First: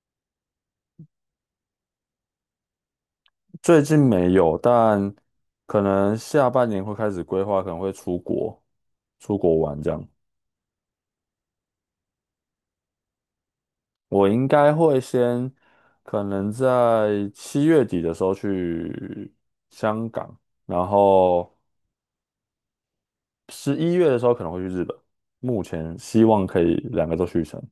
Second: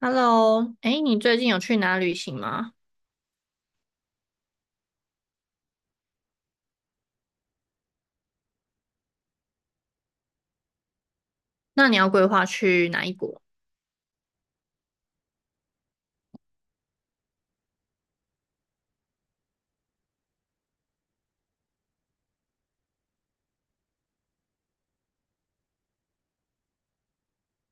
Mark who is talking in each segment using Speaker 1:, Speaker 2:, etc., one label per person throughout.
Speaker 1: Hello，哎，你最近有去哪旅行吗？
Speaker 2: 最近没有，但可能下半年会开始规划，可能会出国，出国玩这样。
Speaker 1: 那你要规划去哪一国？
Speaker 2: 我应该会先，可能在7月底的时候去香港，然后11月的时候可能会去日本。目前希望可以2个都去成，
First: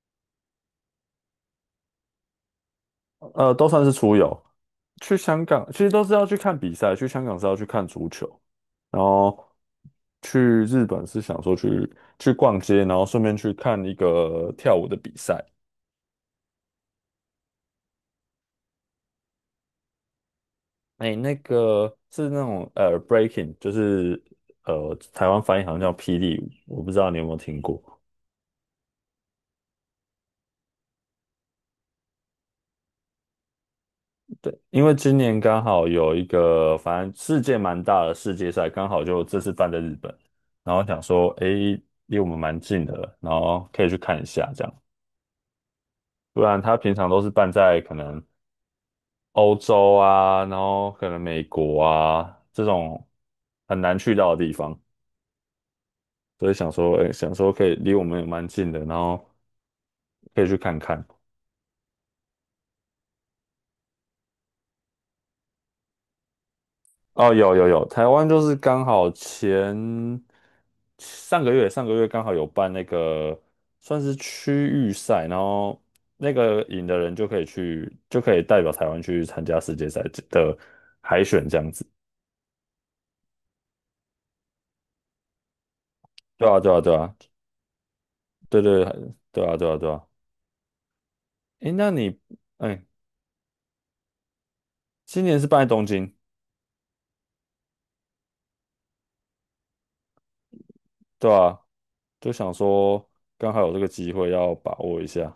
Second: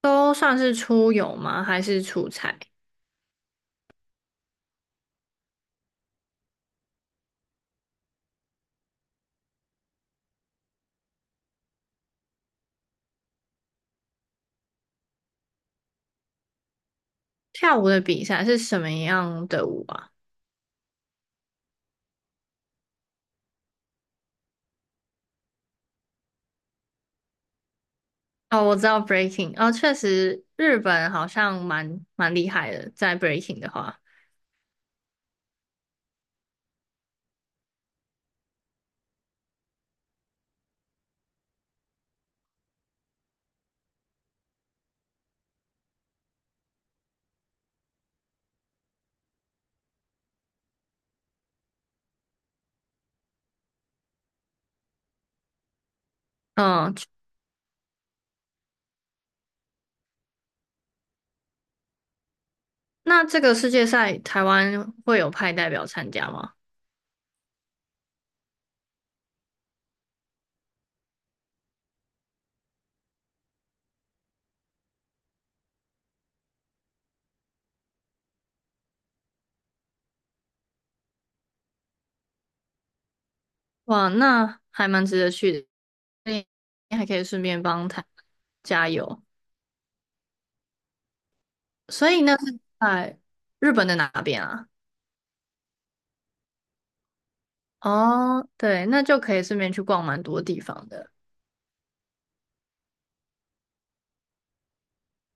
Speaker 1: 都算是出游吗？还是出差？
Speaker 2: 都算是出游。去香港其实都是要去看比赛，去香港是要去看足球，然后去日本是想说去逛街，然后顺便去看1个跳舞的比赛。
Speaker 1: 跳舞的比赛是什么样的舞啊？
Speaker 2: 哎，那个是那种breaking，就是台湾翻译好像叫霹雳舞，我不知道你有没有听过。
Speaker 1: 哦，我知道 breaking。哦，确实日本好像蛮厉害的，在 breaking 的话。
Speaker 2: 对，因为今年刚好有1个，反正世界蛮大的世界赛，刚好就这次办在日本，然后想说，诶，离我们蛮近的，然后可以去看一下这样。不然他平常都是办在可能欧洲啊，然后可能美国啊这种很难去到的地方，所以想
Speaker 1: 嗯，
Speaker 2: 说，哎，想说可以离我们也蛮近的，然后可以去看看。
Speaker 1: 那这个世界赛台湾会有派代表参加吗？
Speaker 2: 哦，有有有，台湾就是刚好前上个月上个月刚好有办那个算是区域赛，然后那个赢的人就可以代表台湾去参加世界赛的海选这样子。
Speaker 1: 哇，那还蛮值得去的，
Speaker 2: 对啊对啊对
Speaker 1: 你还
Speaker 2: 啊
Speaker 1: 可以顺便帮台
Speaker 2: 对对
Speaker 1: 加油。
Speaker 2: 对啊对啊对啊。诶，
Speaker 1: 所以那是
Speaker 2: 哎，
Speaker 1: 在日本的哪边啊？
Speaker 2: 今年是办在东京，
Speaker 1: 哦，对，那就可以顺便去逛蛮多地方的。
Speaker 2: 对吧。就想说刚好有这个机会要把握一下。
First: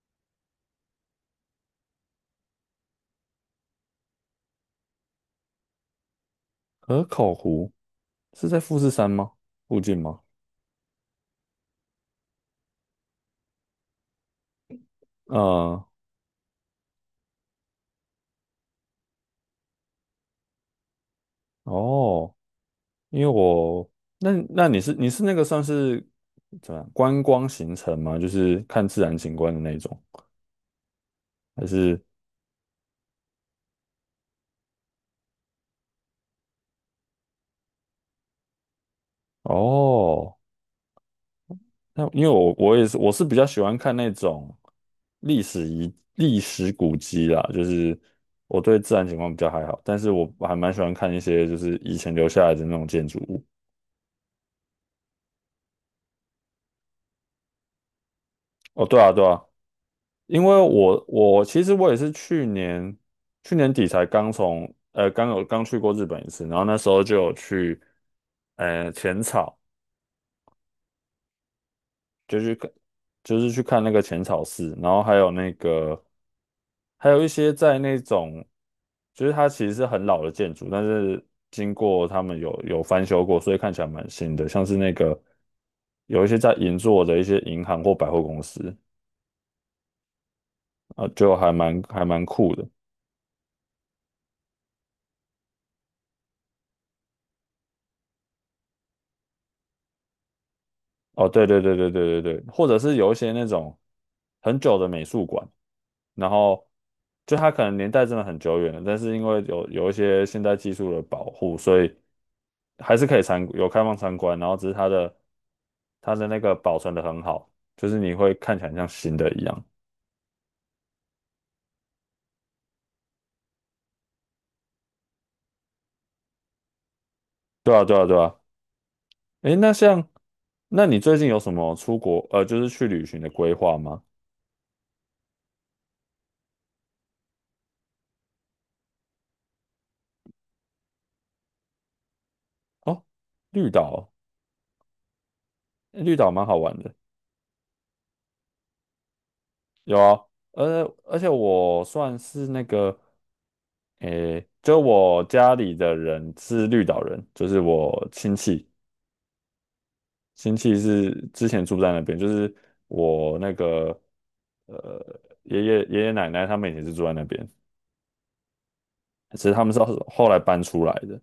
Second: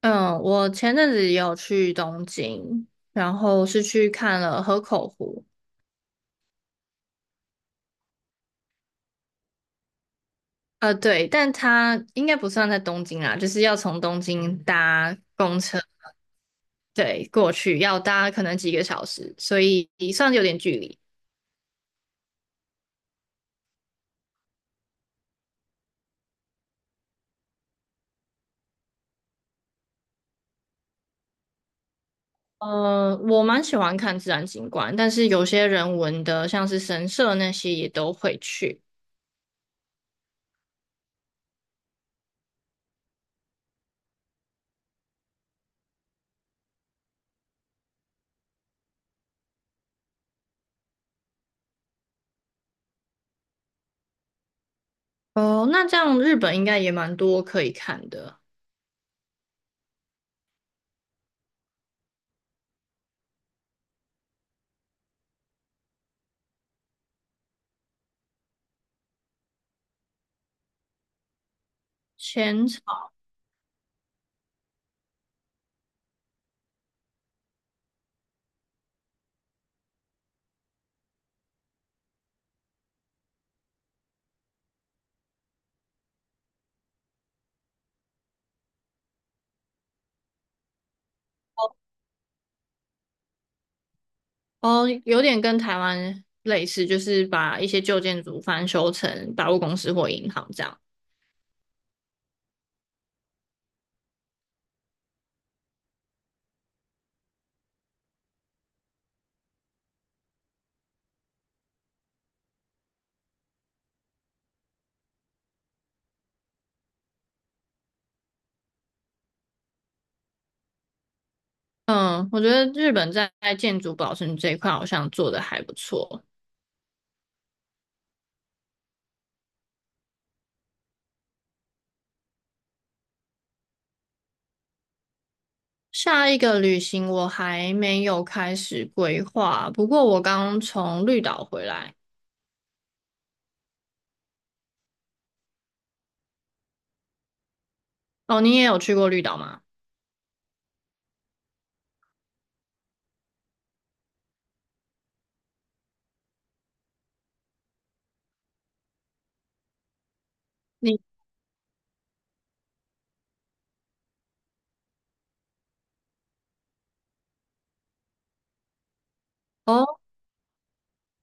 Speaker 1: 嗯，我前阵子也有去东京，然后是去看了河口湖。
Speaker 2: 河口湖是在富士山吗？附近吗？
Speaker 1: 呃，对，但它应该不算在东京啦，就是要从东京搭公车，
Speaker 2: 嗯。
Speaker 1: 对，过去要搭可能几个小时，所以算是有点距离。
Speaker 2: 哦，因为那你是那个算是怎么样观光行程吗？就是看自然景观的那种，还是
Speaker 1: 呃，我蛮喜欢看自然景观，但是有些人文的，像是神社那些也都会去。
Speaker 2: 哦？那因为我是比较喜欢看那种历史古迹啦，就是我对自然景观比较还好，但是我还蛮喜欢看一些就是以前留下来的那种建筑物。
Speaker 1: 哦，那这样日本应该也蛮多可以看的。
Speaker 2: 哦，对啊，对啊，因为我其实我也是去年底才刚从呃刚有刚去过日本1次，然后那时候就有去浅草。就去
Speaker 1: 前
Speaker 2: 看，就是去看那个浅草寺，然后还有那个，还有一些在那种，就是它其实是很老的建筑，但是经过他们有翻修过，所以看起来蛮新的，像是那个有一些在银座的一些银行或百货公司，啊，就还蛮酷的。
Speaker 1: 哦，有点跟台湾类似，就是把一些旧建筑翻修成百货公司或银行这样。
Speaker 2: 哦，对对对对对对对，或者是有一些那种很久的美术馆，然后就它可能年代真的很久远了，但是因为有一些现代技术的保护，所以还是可以有开放参观，然后只是它的那个保存的很好，就是你会看起来像新的一样。
Speaker 1: 嗯，我觉得日本在建筑保存这一块好像做得还不错。
Speaker 2: 对啊，对啊，对啊。诶，那你最近有什么出国就是去旅行的规划吗？
Speaker 1: 下一个旅行我还没有开始规划，不过我刚从绿岛回来。
Speaker 2: 哦，绿岛，绿岛蛮好玩的。
Speaker 1: 哦，你也有去过绿岛吗？
Speaker 2: 有啊，而且我算是那个，诶，就我家里的人是绿岛人，就是我亲戚，亲戚
Speaker 1: 你
Speaker 2: 是之前住在那边，就是我那个呃爷爷奶奶他们也是住在那边，其实他们是后
Speaker 1: 哦，
Speaker 2: 后来搬出来的，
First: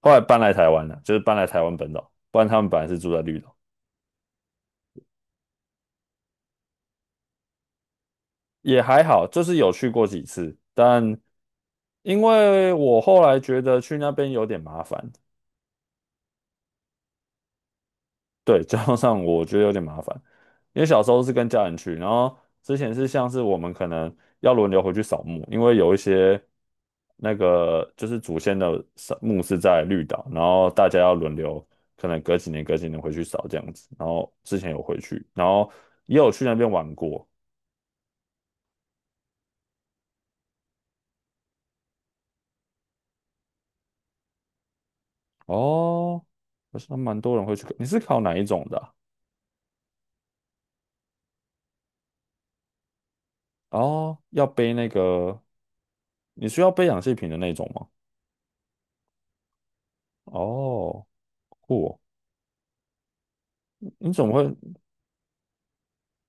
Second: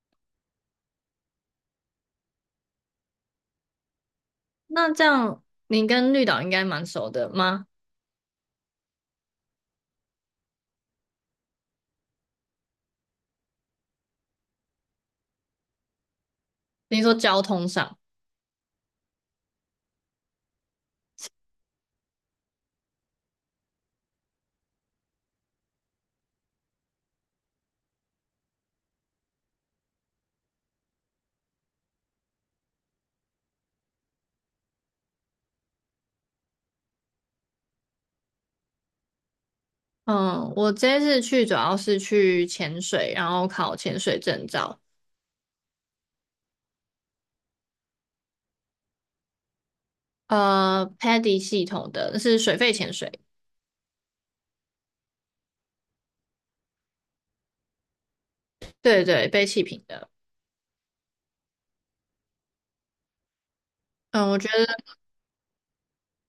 Speaker 2: 后来搬来台湾了，就是搬来台湾本岛，不然他们本来是住在绿岛，
Speaker 1: 那这样你跟绿岛应该蛮熟的吗？
Speaker 2: 也还好，就是有去过几次，但因为我后来觉得去那边有点麻烦。
Speaker 1: 你说交通上。
Speaker 2: 对，交通上我觉得有点麻烦，因为小时候是跟家人去，然后之前是像是我们可能要轮流回去扫墓，因为有一些那个就是祖先的扫墓是在绿岛，然后大家要轮流，可能隔几年隔几年回去扫这样子，然后之前有回去，然后也有去那边玩过。
Speaker 1: 嗯，我这次去主要是去潜水，然后考潜水证照。
Speaker 2: 哦，好像蛮多人会去，你是考哪1种的啊？
Speaker 1: 呃，Paddy 系统的是水肺潜水。
Speaker 2: 哦，要背那个，你需要背氧气瓶的那种吗？
Speaker 1: 对对，背气瓶的。
Speaker 2: 哦，酷哦。你怎
Speaker 1: 嗯，
Speaker 2: 么
Speaker 1: 我觉
Speaker 2: 会？
Speaker 1: 得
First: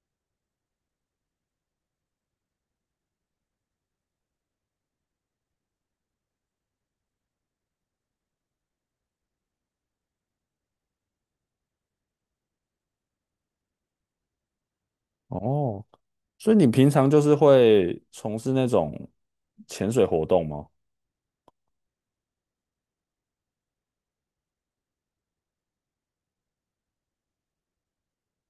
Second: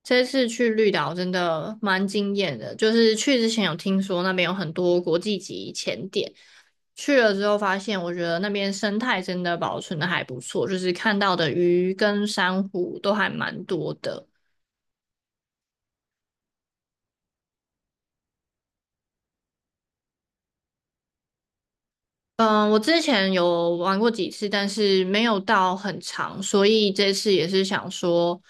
Speaker 1: 这次去绿岛真的蛮惊艳的，就是去之前有听说那边有很多国际级潜点，去了之后发现，我觉得那边生态真的保存的还不错，就是看到的鱼跟珊瑚都还蛮多的。
Speaker 2: 哦，所以你平常就是会从事那种潜水活动吗？
Speaker 1: 嗯，我之前有玩过几次，但是没有到很长，所以这次也是想说，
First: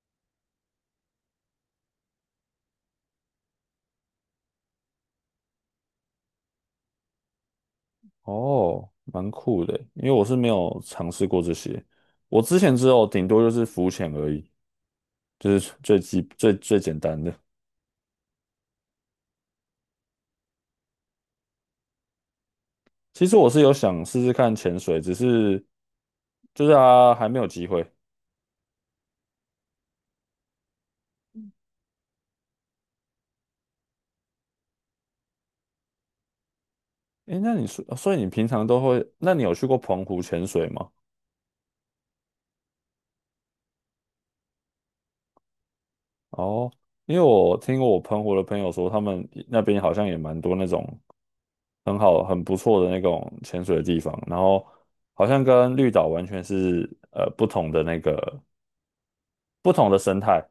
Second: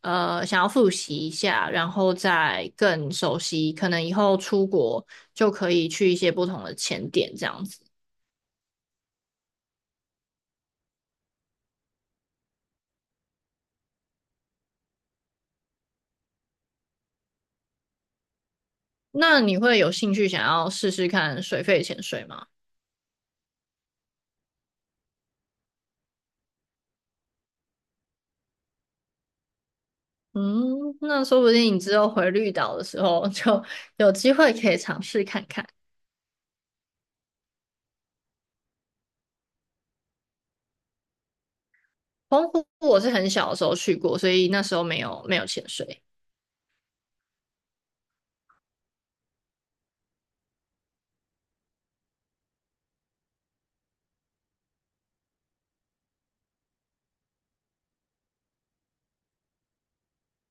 Speaker 1: 想要复习一下，然后再更熟悉，可能以后出国就可以去一些不同的潜点这样子。
Speaker 2: 哦，蛮酷的，因为我是没有尝试过这些，我之前只有顶多就是浮潜而已，就是最最简单的。
Speaker 1: 那你会有兴趣想要试试看水肺潜水吗？
Speaker 2: 其实我是有想试试看潜水，只是就是啊还没有机会。
Speaker 1: 嗯，那说不定你之后回绿岛的时候就有机会可以尝试看看。
Speaker 2: 诶，那你说，所以你平常都会，那你有去过澎湖潜水吗？
Speaker 1: 澎湖我是很小的时候去过，所以那时候没有潜水。
Speaker 2: 哦，因为我听过我澎湖的朋友说，他们那边好像也蛮多那种很好、很不错的那种潜水的地方，然后好像跟绿岛完全是不同的那个不同的生态。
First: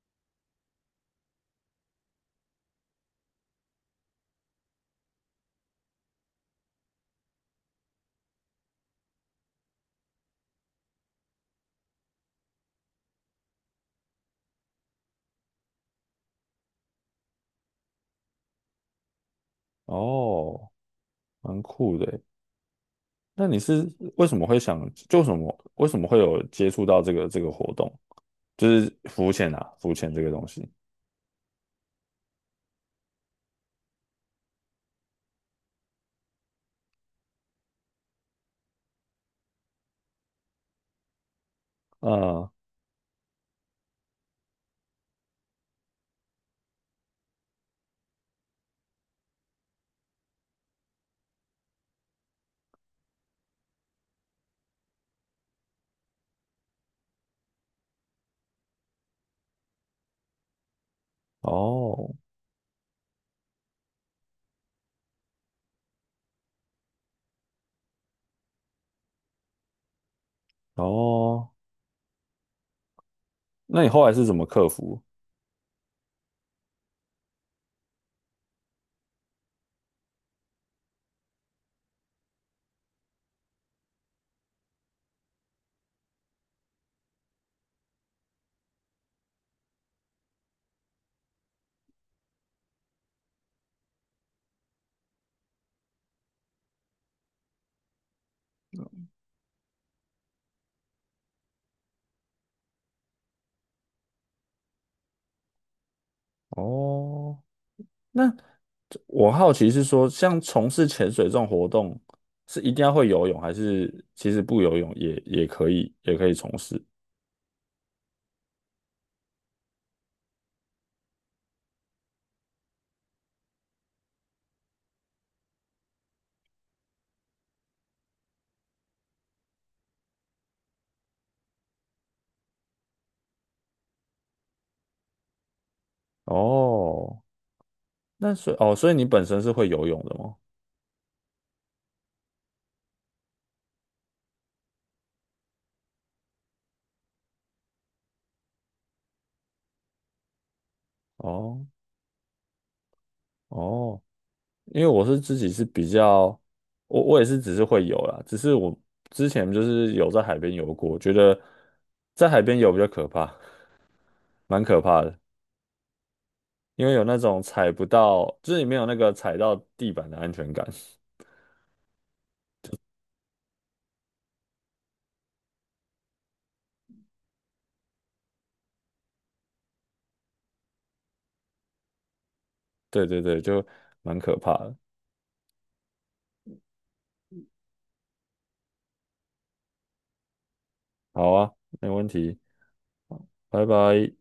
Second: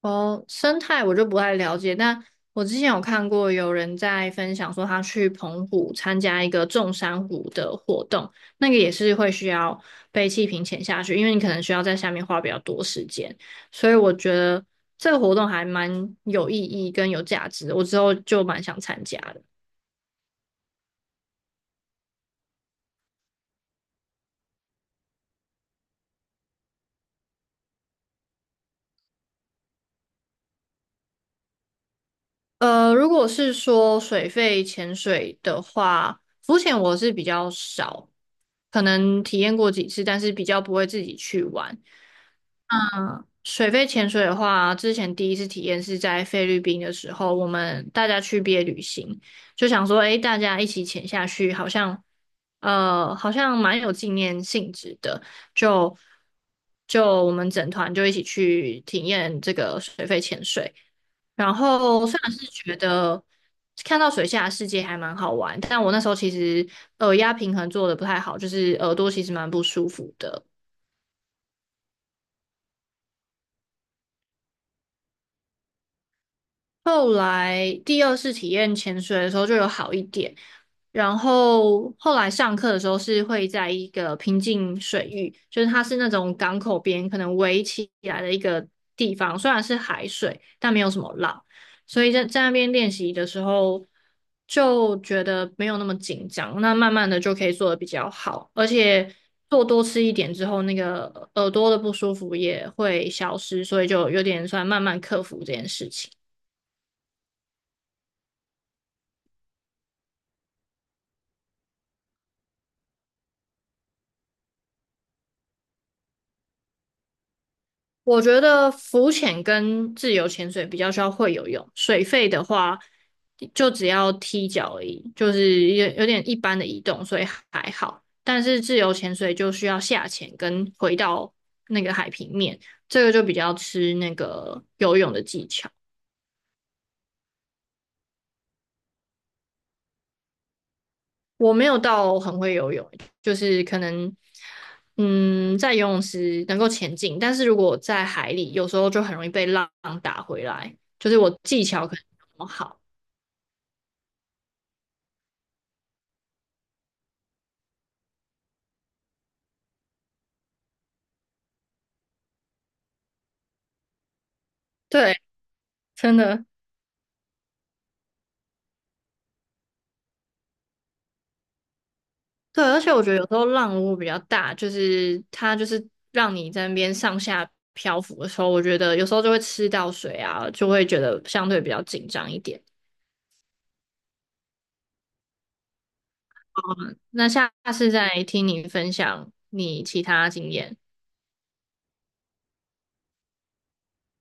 Speaker 1: 哦，生态我就不太了解，但我之前有看过有人在分享说，他去澎湖参加一个种珊瑚的活动，那个也是会需要被气瓶潜下去，因为你可能需要在下面花比较多时间，所以我觉得这个活动还蛮有意义跟有价值的，我之后就蛮想参加的。
Speaker 2: 哦，蛮酷的耶。那你是为什么会想，就什么为什么会有接触到这个活动，就是浮潜啊，浮潜这个东西。
Speaker 1: 如果是说水费潜水的话，浮潜我是比较少，可能体验过几次，但是比较不会自己去玩。
Speaker 2: 嗯。
Speaker 1: 水肺潜水的话，之前第一次体验是在菲律宾的时候，我们大家去毕业旅行，就想说，诶，大家一起潜下去，好像，好像蛮有纪念性质的，就就我们整团就一起去体验这个水肺潜水。然后
Speaker 2: 哦
Speaker 1: 虽然是觉得看到水下的世界还蛮好玩，但我那时候其实耳压平衡做的不太好，就是耳朵其实蛮不舒服的。
Speaker 2: 哦，那你后来是怎么克服？
Speaker 1: 后来第二次体验潜水的时候就有好一点，然后后来上课的时候是会在一个平静水域，就是它是那种港口边可能围起来的一个地方，虽然是海水，但没有什么浪，所以在那边练习的时候就觉得没有那么紧张，那慢慢的就可以做的比较好，而且做多吃一点之后，那个耳朵的不舒服也会消失，所以就有点算慢慢克服这件事情。
Speaker 2: 哦，那我好奇是说，像从事潜水这种活动，是一定要会游泳，还是其实不游泳也可以，也可以从事？
Speaker 1: 我觉得浮潜跟自由潜水比较需要会游泳，水肺的话就只要踢脚而已，就是有点一般的移动，所以还好。但是自由潜水就需要下潜跟回到那个海平面，这个就比较吃那个游泳的技巧。
Speaker 2: 哦，那所以哦，所以你本身是会游泳的吗？
Speaker 1: 我没有到很会游泳，就是可能嗯在游泳池能够前进，但是如果在海里，有时候就很容易被浪打回来，就是我技
Speaker 2: 哦
Speaker 1: 巧可能没有那么好。
Speaker 2: 哦，因为自己是比较，我也是只是会游啦，只是我之前就是有在海边游过，觉得在海边游比较可怕，蛮可怕
Speaker 1: 对，
Speaker 2: 的，
Speaker 1: 真的。
Speaker 2: 因为有那种踩不到，就是你没有那个踩到地板的安全感。
Speaker 1: 对，而且我觉得有时候浪如果比较大，就是它就是让你在那边上下漂浮的时候，我觉得有时候就会吃到水啊，就会觉得相对比较紧张一点。
Speaker 2: 对对对，就蛮可怕的。
Speaker 1: 那下次再听你分享你其他经验。
Speaker 2: 好啊，没问题，拜拜。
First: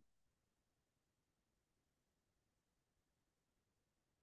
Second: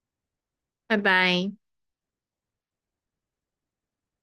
Speaker 1: 拜拜。